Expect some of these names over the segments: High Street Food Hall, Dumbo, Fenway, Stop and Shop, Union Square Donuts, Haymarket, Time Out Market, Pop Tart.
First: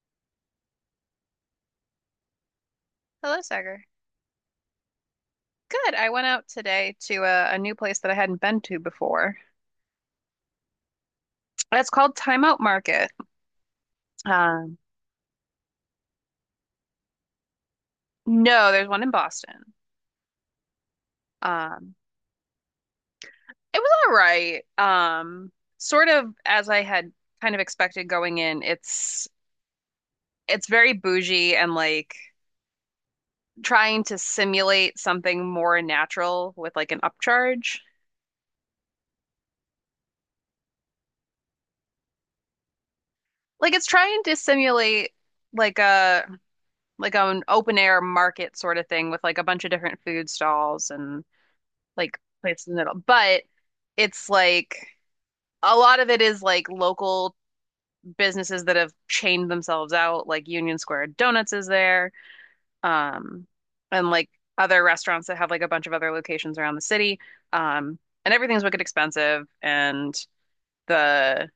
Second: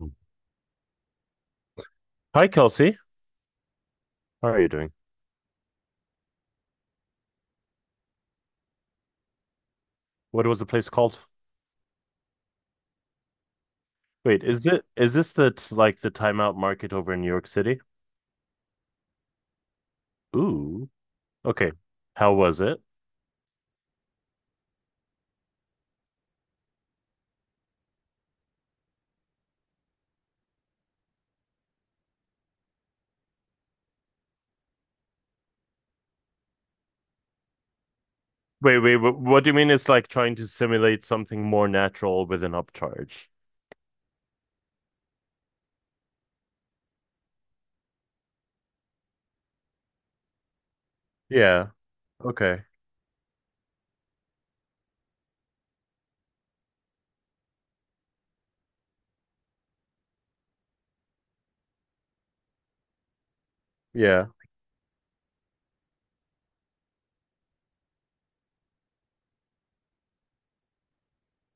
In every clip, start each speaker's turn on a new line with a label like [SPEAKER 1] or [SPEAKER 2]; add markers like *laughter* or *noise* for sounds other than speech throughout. [SPEAKER 1] Mm. Hi, Kelsey.
[SPEAKER 2] Hello, Sagar.
[SPEAKER 1] How are you doing?
[SPEAKER 2] Good. I went out today to a new place that I hadn't been to before.
[SPEAKER 1] What was the place called?
[SPEAKER 2] It's called Time Out Market.
[SPEAKER 1] Wait, is
[SPEAKER 2] Um,
[SPEAKER 1] it is this the like the timeout market over in New York City?
[SPEAKER 2] no, there's one in Boston.
[SPEAKER 1] Ooh. Okay.
[SPEAKER 2] Um,
[SPEAKER 1] How was it?
[SPEAKER 2] it was all right. Sort of as I had kind of expected going in. It's very bougie and like trying to simulate something more natural with like an upcharge.
[SPEAKER 1] What do you mean it's like trying to simulate something more natural with an upcharge?
[SPEAKER 2] Like it's trying to simulate like a like an open air market sort of thing with like a bunch of different food stalls and
[SPEAKER 1] Yeah.
[SPEAKER 2] like
[SPEAKER 1] Okay.
[SPEAKER 2] places in the middle. But it's like a lot of it is like local businesses that have chained themselves out, like Union Square Donuts is there, um, and
[SPEAKER 1] Yeah.
[SPEAKER 2] like other restaurants that have like a bunch of other locations around the city. Um, and everything's wicked expensive and the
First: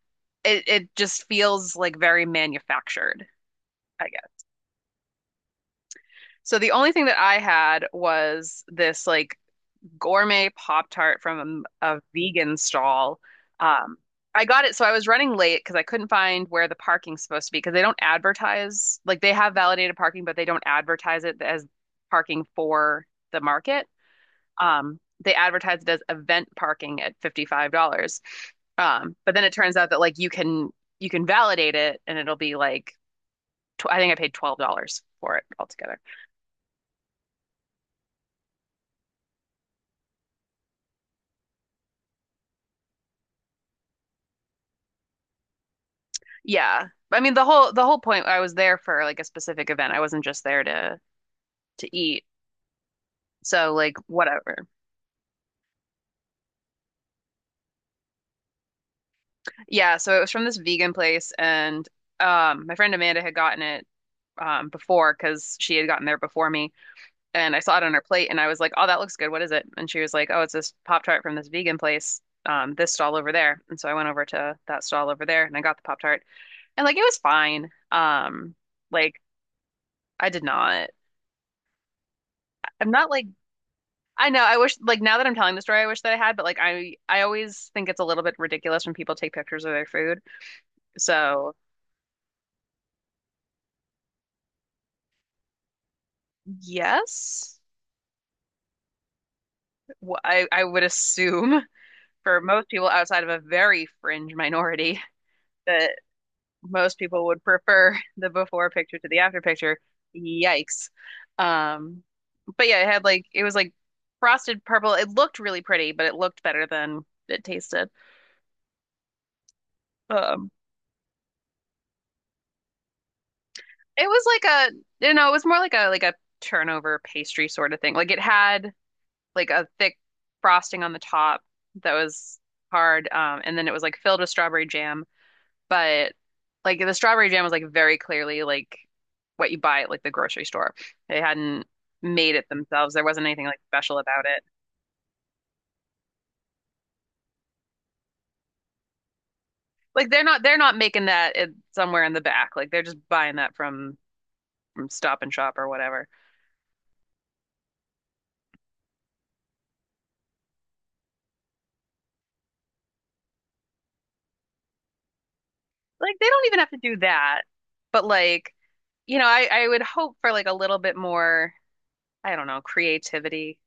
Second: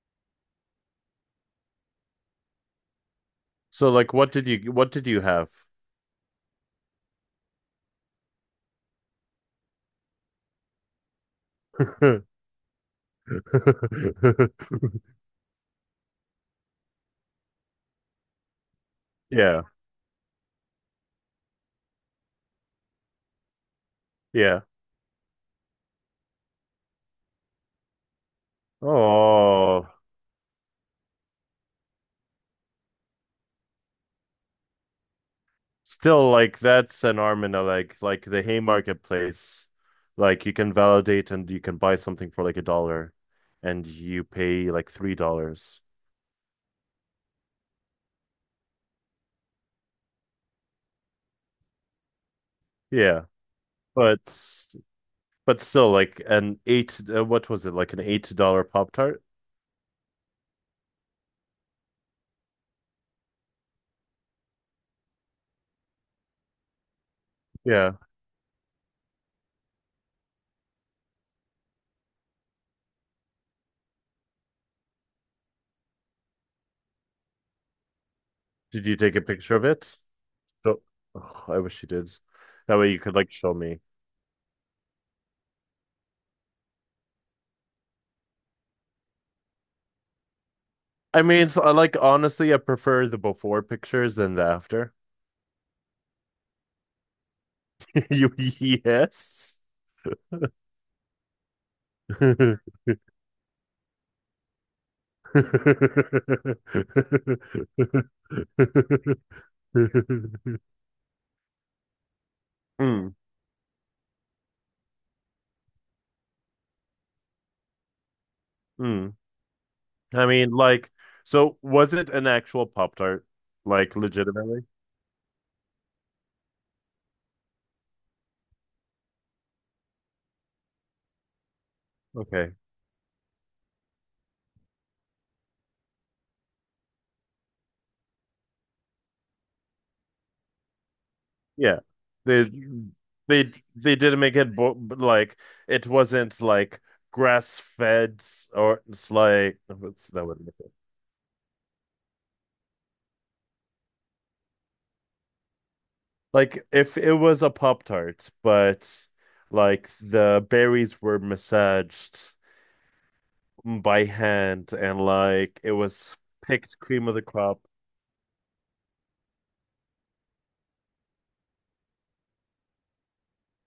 [SPEAKER 2] it just feels like very manufactured,
[SPEAKER 1] So
[SPEAKER 2] I
[SPEAKER 1] like
[SPEAKER 2] guess.
[SPEAKER 1] what did you have?
[SPEAKER 2] So the only thing that I had was this like gourmet Pop Tart from a
[SPEAKER 1] *laughs*
[SPEAKER 2] vegan stall. Um, I got it, so I was running late because I couldn't find where the parking's supposed to be because they don't advertise, like they have
[SPEAKER 1] Yeah.
[SPEAKER 2] validated parking, but they don't advertise it as parking for the market.
[SPEAKER 1] Yeah.
[SPEAKER 2] Um, they advertise it as event parking at $55. But then it turns
[SPEAKER 1] Oh.
[SPEAKER 2] out that like you can validate it and it'll be like tw I think I paid $12 for it altogether.
[SPEAKER 1] Still, like that's an arm and a leg. Like the Haymarket place, like you can validate and you can buy something for like a dollar, and you pay like $3.
[SPEAKER 2] Yeah. I mean the whole point I was there for like a specific event. I wasn't just there to eat.
[SPEAKER 1] Yeah,
[SPEAKER 2] So like
[SPEAKER 1] but
[SPEAKER 2] whatever.
[SPEAKER 1] but still, like an eight. What was it? Like an $8 Pop Tart?
[SPEAKER 2] Yeah, so it was from this vegan place and my friend Amanda had gotten it before because she had gotten there before me and I saw it
[SPEAKER 1] Yeah.
[SPEAKER 2] on her plate and I was like, "Oh, that looks good. What is it?" And she was like, "Oh, it's this Pop-Tart from this vegan place. This stall over there." And so I went over to that stall over there and I got the Pop-Tart. And like it was fine.
[SPEAKER 1] Did you take a
[SPEAKER 2] Like
[SPEAKER 1] picture of it?
[SPEAKER 2] I did
[SPEAKER 1] No.
[SPEAKER 2] not
[SPEAKER 1] Oh, I wish you did. That
[SPEAKER 2] I'm
[SPEAKER 1] way you
[SPEAKER 2] not
[SPEAKER 1] could
[SPEAKER 2] like
[SPEAKER 1] like show me.
[SPEAKER 2] I know. I wish, like, now that I'm telling the story, I wish that I had, but like, I always think it's a little bit ridiculous when people take pictures of their food.
[SPEAKER 1] I mean,
[SPEAKER 2] So
[SPEAKER 1] so, like honestly, I prefer the before pictures than the after.
[SPEAKER 2] yes,
[SPEAKER 1] *laughs* You yes.
[SPEAKER 2] I would assume *laughs* for most
[SPEAKER 1] *laughs*
[SPEAKER 2] people outside of a very fringe minority *laughs* that
[SPEAKER 1] *laughs*
[SPEAKER 2] most people would prefer *laughs* the before picture to the after picture. Yikes. Um, but yeah, it had
[SPEAKER 1] Mm,
[SPEAKER 2] like it was like frosted purple. It looked really pretty, but it looked better than it tasted.
[SPEAKER 1] mm. I
[SPEAKER 2] Um,
[SPEAKER 1] mean, like, so was it an actual Pop Tart? Like,
[SPEAKER 2] it was
[SPEAKER 1] legitimately?
[SPEAKER 2] like a you know, it was more like a turnover pastry sort of thing. Like it had like a thick frosting on the top that was
[SPEAKER 1] Okay.
[SPEAKER 2] hard, and then it was like filled with strawberry jam. But like the strawberry jam was like very clearly like what you buy at like the grocery store. They hadn't
[SPEAKER 1] Yeah.
[SPEAKER 2] made
[SPEAKER 1] They
[SPEAKER 2] it themselves. There wasn't anything
[SPEAKER 1] they
[SPEAKER 2] like
[SPEAKER 1] they
[SPEAKER 2] special
[SPEAKER 1] didn't
[SPEAKER 2] about
[SPEAKER 1] make
[SPEAKER 2] it.
[SPEAKER 1] it bo like it wasn't like grass fed or it's like what's
[SPEAKER 2] Like they're
[SPEAKER 1] that
[SPEAKER 2] not
[SPEAKER 1] wouldn't make
[SPEAKER 2] they're
[SPEAKER 1] it.
[SPEAKER 2] not making that at, somewhere in the back. Like they're just buying that from Stop and Shop or whatever.
[SPEAKER 1] Like if it was a Pop Tart, but like the berries were massaged by hand and like it
[SPEAKER 2] Like
[SPEAKER 1] was
[SPEAKER 2] they don't even have to
[SPEAKER 1] picked
[SPEAKER 2] do
[SPEAKER 1] cream of the
[SPEAKER 2] that.
[SPEAKER 1] crop.
[SPEAKER 2] But like, you know, I would hope for like a little bit more, I don't know, creativity.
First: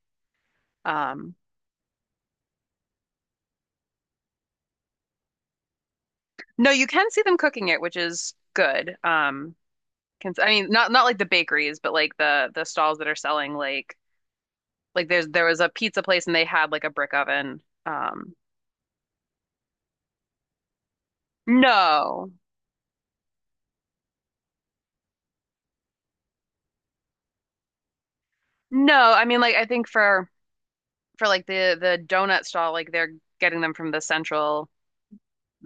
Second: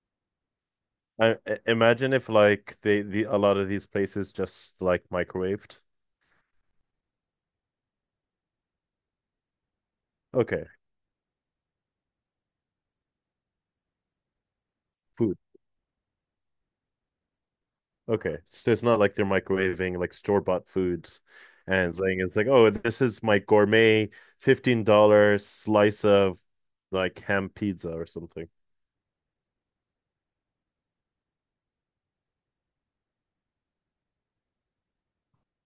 [SPEAKER 2] Um
[SPEAKER 1] Imagine if like the a lot of these places just like microwaved.
[SPEAKER 2] no, you can see them cooking it, which is good. Can, I
[SPEAKER 1] Okay,
[SPEAKER 2] mean, not not like the bakeries, but like the stalls that are selling like there's
[SPEAKER 1] food.
[SPEAKER 2] there was a pizza place and they had like a brick oven. Um,
[SPEAKER 1] Okay, so it's not like they're microwaving like store-bought foods and saying
[SPEAKER 2] no,
[SPEAKER 1] it's like, oh, this is my gourmet $15 slice of like ham pizza or something.
[SPEAKER 2] no, I mean like I think for like the donut stall, like they're getting them from the central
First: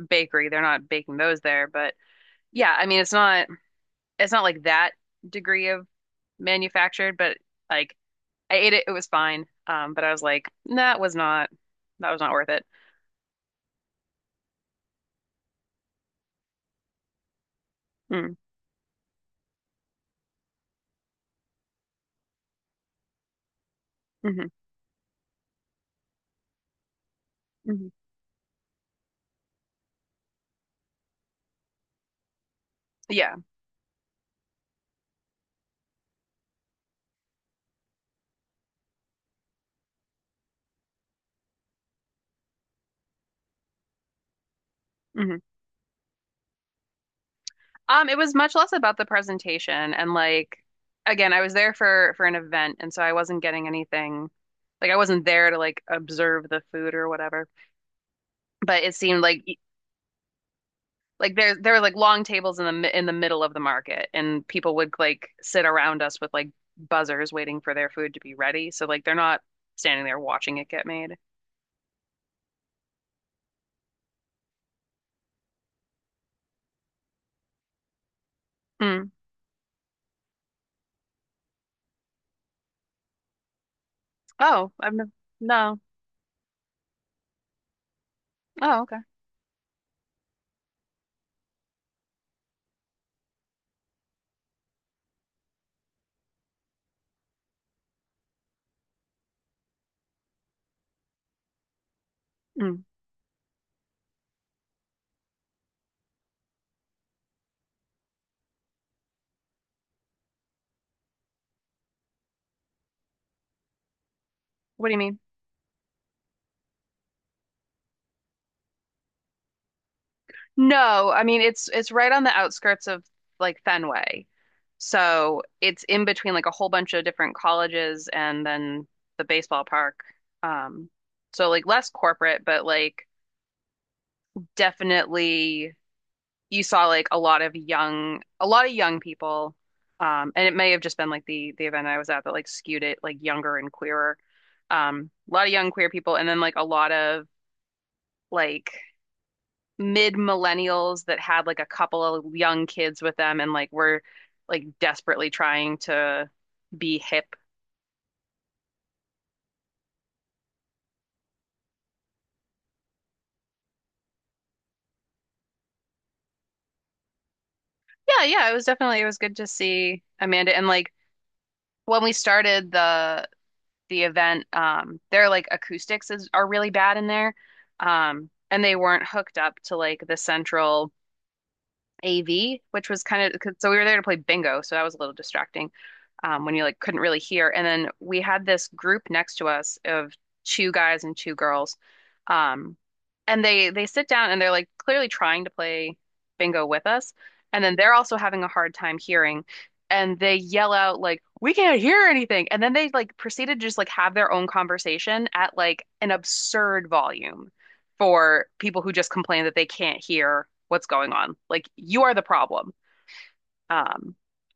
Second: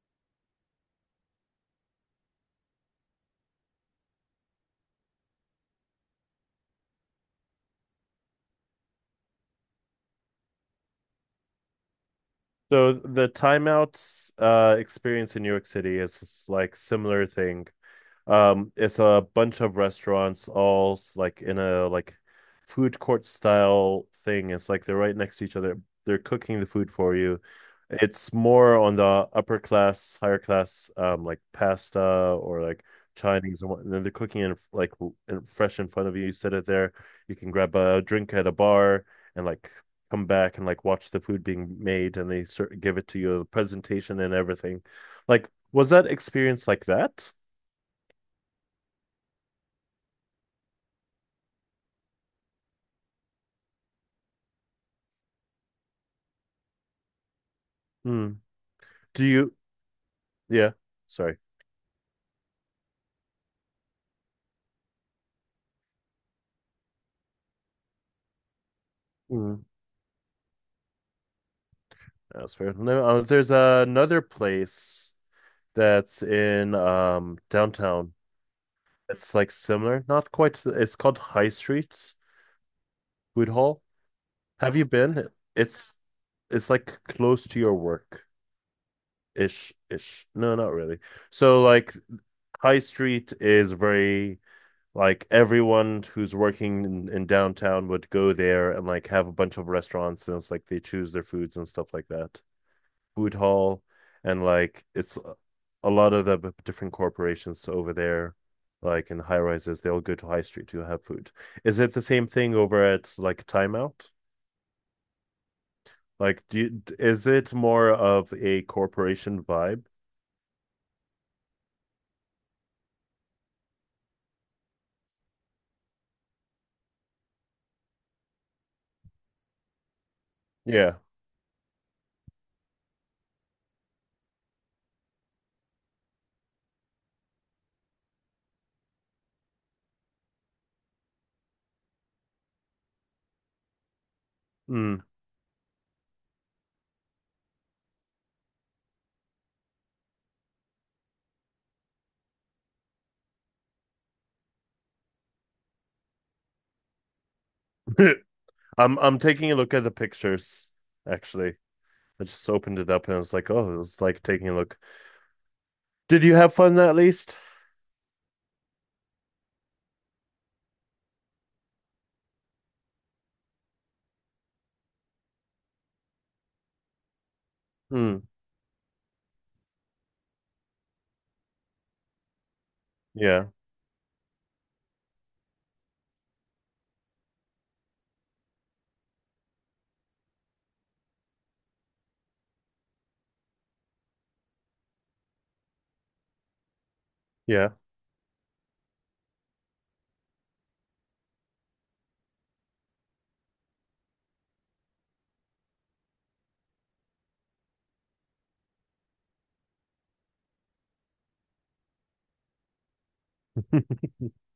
[SPEAKER 2] bakery. They're not baking those there, but yeah, I mean it's not like that degree of manufactured, but like I ate it, it was fine. But I was like, that was not that was not worth it.
[SPEAKER 1] So the timeouts experience in New York City is like similar thing.
[SPEAKER 2] Mm,
[SPEAKER 1] It's a bunch of restaurants like in a like food court style thing.
[SPEAKER 2] hmm
[SPEAKER 1] It's like they're right next to each other. They're cooking the food for you.
[SPEAKER 2] hmm.
[SPEAKER 1] It's more on the upper class, higher class, like pasta or like
[SPEAKER 2] Yeah.
[SPEAKER 1] Chinese and what. And then they're cooking it like fresh in front of you. You sit it there. You can grab a drink at a bar and like come back and like watch the food being made, and they sort give it to you, the presentation and everything.
[SPEAKER 2] Mhm.
[SPEAKER 1] Like, was that experience like that?
[SPEAKER 2] It was much less about the presentation and like again, I was there for an event and so I wasn't getting anything like I wasn't there to like observe the food or whatever.
[SPEAKER 1] Hmm.
[SPEAKER 2] But it seemed
[SPEAKER 1] Do
[SPEAKER 2] like
[SPEAKER 1] you? Yeah,
[SPEAKER 2] like
[SPEAKER 1] sorry.
[SPEAKER 2] there were like long tables in the mi- in the middle of the market and people would like sit around us with like buzzers waiting for their food to be ready. So like they're not
[SPEAKER 1] Mhm.
[SPEAKER 2] standing there watching it get made.
[SPEAKER 1] That's fair. No, there's another place that's in downtown.
[SPEAKER 2] Mm.
[SPEAKER 1] It's like similar, not quite. It's called High Street Food Hall.
[SPEAKER 2] Oh,
[SPEAKER 1] Have you
[SPEAKER 2] I've no,
[SPEAKER 1] been?
[SPEAKER 2] no.
[SPEAKER 1] It's it's like close to your work
[SPEAKER 2] Oh, okay.
[SPEAKER 1] ish ish. No, not really. So like High Street is very like everyone who's working in downtown would go there and like have a bunch of restaurants and it's like they choose their foods and stuff like that.
[SPEAKER 2] Mm.
[SPEAKER 1] Food hall, and like it's a lot of the different corporations over there like in high rises, they all go to high street to have food. Is it the same thing over at like timeout?
[SPEAKER 2] What do you mean?
[SPEAKER 1] Like is it more of a corporation vibe?
[SPEAKER 2] No, I mean it's right on the outskirts of like Fenway. So it's in between like a whole bunch of different colleges and then the baseball park. Um,
[SPEAKER 1] Yeah.
[SPEAKER 2] so like less corporate, but like definitely you saw like a lot of young people. And it may have just been like the event I was at that like skewed it like younger and queerer.
[SPEAKER 1] Mm.
[SPEAKER 2] A lot of young queer people and then like a lot of like mid millennials that had like a couple of young kids with them and like were like desperately trying to be hip.
[SPEAKER 1] *laughs* I'm taking a look at the pictures, actually. I just opened it up and I was like, oh, it's like taking a look. Did you have fun at least?
[SPEAKER 2] Yeah, yeah, it was definitely it was good to see Amanda and like when we started the event, their like acoustics is are really bad in there.
[SPEAKER 1] Mm.
[SPEAKER 2] And they weren't hooked up to like the central AV, which was kind of
[SPEAKER 1] Yeah,
[SPEAKER 2] so we were there to play bingo, so that was a little distracting when you like couldn't really hear. And then we had this group next to us of two guys and two girls, um, and they sit down and they're like clearly trying to play bingo with us, and
[SPEAKER 1] yeah.
[SPEAKER 2] then they're also having a hard time hearing, and they yell out like we can't hear anything, and then they like proceeded to just like have their own conversation at like an absurd volume for people who just complain that they can't hear what's going on. Like you are the problem. Um,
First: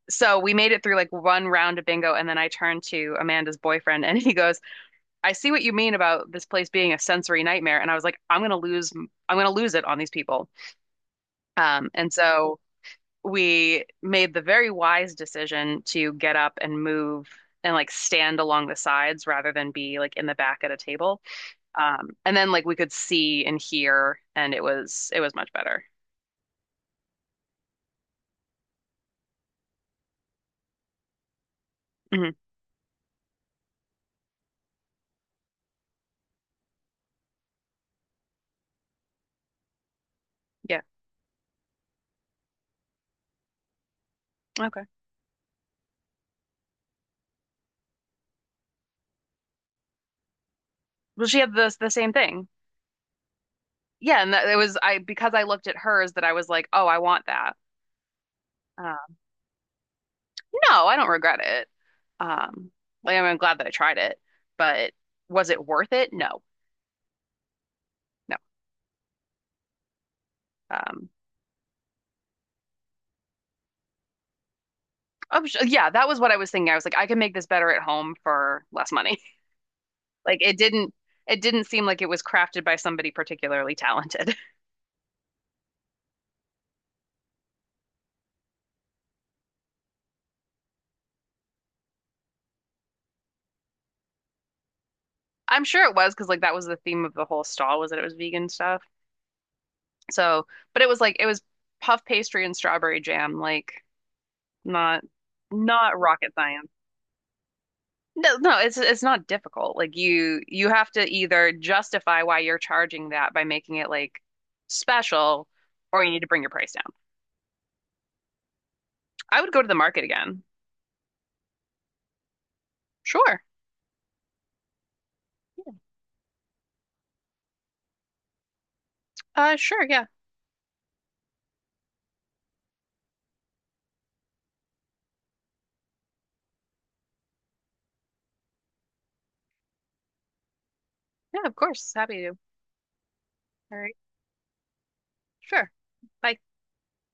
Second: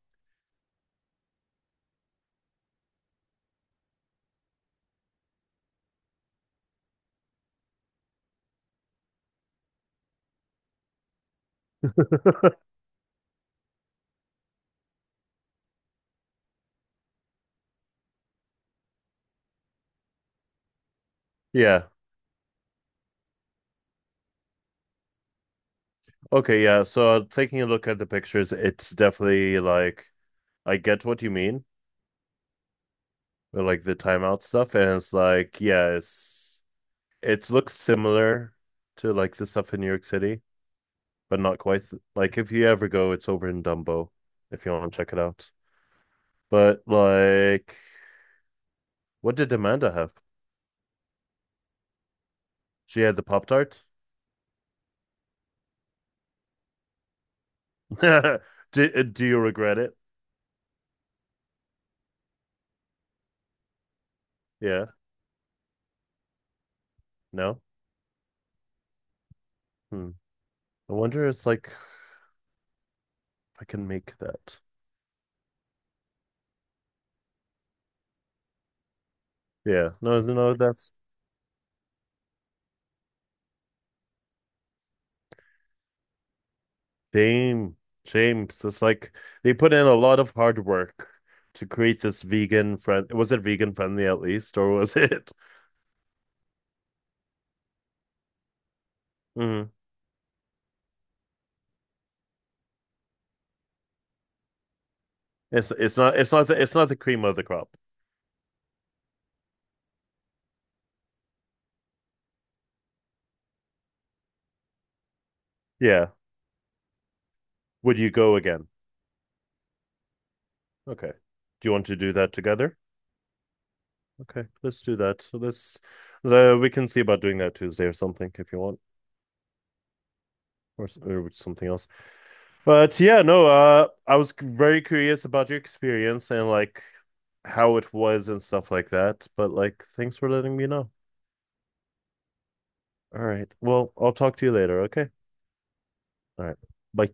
[SPEAKER 2] so we made it through like one round of bingo, and then I turned to Amanda's boyfriend, and he goes, "I see what you mean about this place being a sensory nightmare." And I was like, I'm gonna lose it on these people." And so
[SPEAKER 1] *laughs*
[SPEAKER 2] we made the very wise decision to get up and move and like stand along the sides rather than be like in the back at a table.
[SPEAKER 1] Yeah.
[SPEAKER 2] And then like we could see and hear, and it was much better.
[SPEAKER 1] Okay, yeah. So taking a look at the pictures, it's definitely like I get what you mean,
[SPEAKER 2] Hmm.
[SPEAKER 1] with, like the timeout stuff, and it's like yeah, it's it looks similar to like the stuff in New York City,
[SPEAKER 2] Yeah.
[SPEAKER 1] but not quite. Like if you ever go, it's over in Dumbo, if you
[SPEAKER 2] Okay.
[SPEAKER 1] want to check it out. But like, what did Amanda have?
[SPEAKER 2] Well, she had the same thing.
[SPEAKER 1] She had the Pop Tart.
[SPEAKER 2] Yeah, and that, it was I because I looked at hers that I was like, oh, I want that.
[SPEAKER 1] *laughs* Do
[SPEAKER 2] Uh,
[SPEAKER 1] do you regret it?
[SPEAKER 2] no, I don't regret it. Um, like, I mean, I'm glad that I tried it,
[SPEAKER 1] Yeah.
[SPEAKER 2] but was it worth it? No,
[SPEAKER 1] No.
[SPEAKER 2] no.
[SPEAKER 1] Hmm. I
[SPEAKER 2] Um,
[SPEAKER 1] wonder. It's like if I can make that.
[SPEAKER 2] yeah, that was what I was thinking. I was like, I can make this better at home for less money. *laughs*
[SPEAKER 1] Yeah. No.
[SPEAKER 2] Like
[SPEAKER 1] No. That's
[SPEAKER 2] it didn't seem like it was crafted by somebody particularly talented.
[SPEAKER 1] Same, James. It's just like they put in a lot of hard work to create this vegan friend. Was it vegan friendly at least, or was it? *laughs*
[SPEAKER 2] I'm sure it was because like that was the theme of the whole stall was that it was vegan stuff.
[SPEAKER 1] Mhm.
[SPEAKER 2] So, but it was like it was puff pastry and strawberry jam, like not not rocket science.
[SPEAKER 1] It's not the cream of the crop.
[SPEAKER 2] No, no, it's not difficult. Like you have to either justify why you're charging that by making it like special or
[SPEAKER 1] Yeah.
[SPEAKER 2] you need to bring your price down.
[SPEAKER 1] Would you go again?
[SPEAKER 2] I would go to the market again.
[SPEAKER 1] Okay. Do you want to do that together?
[SPEAKER 2] Sure.
[SPEAKER 1] Okay, let's do that. So let's we can see about doing that Tuesday or something if you want,
[SPEAKER 2] Sure, yeah.
[SPEAKER 1] or or something else. But yeah, no. Very curious about your experience and like how it was and stuff like that. But like, thanks for letting me know.
[SPEAKER 2] Yeah, of course. Happy to.
[SPEAKER 1] All right.
[SPEAKER 2] All
[SPEAKER 1] Well,
[SPEAKER 2] right.
[SPEAKER 1] I'll talk to you later, okay?
[SPEAKER 2] Sure. Bye.
[SPEAKER 1] All right. Bye.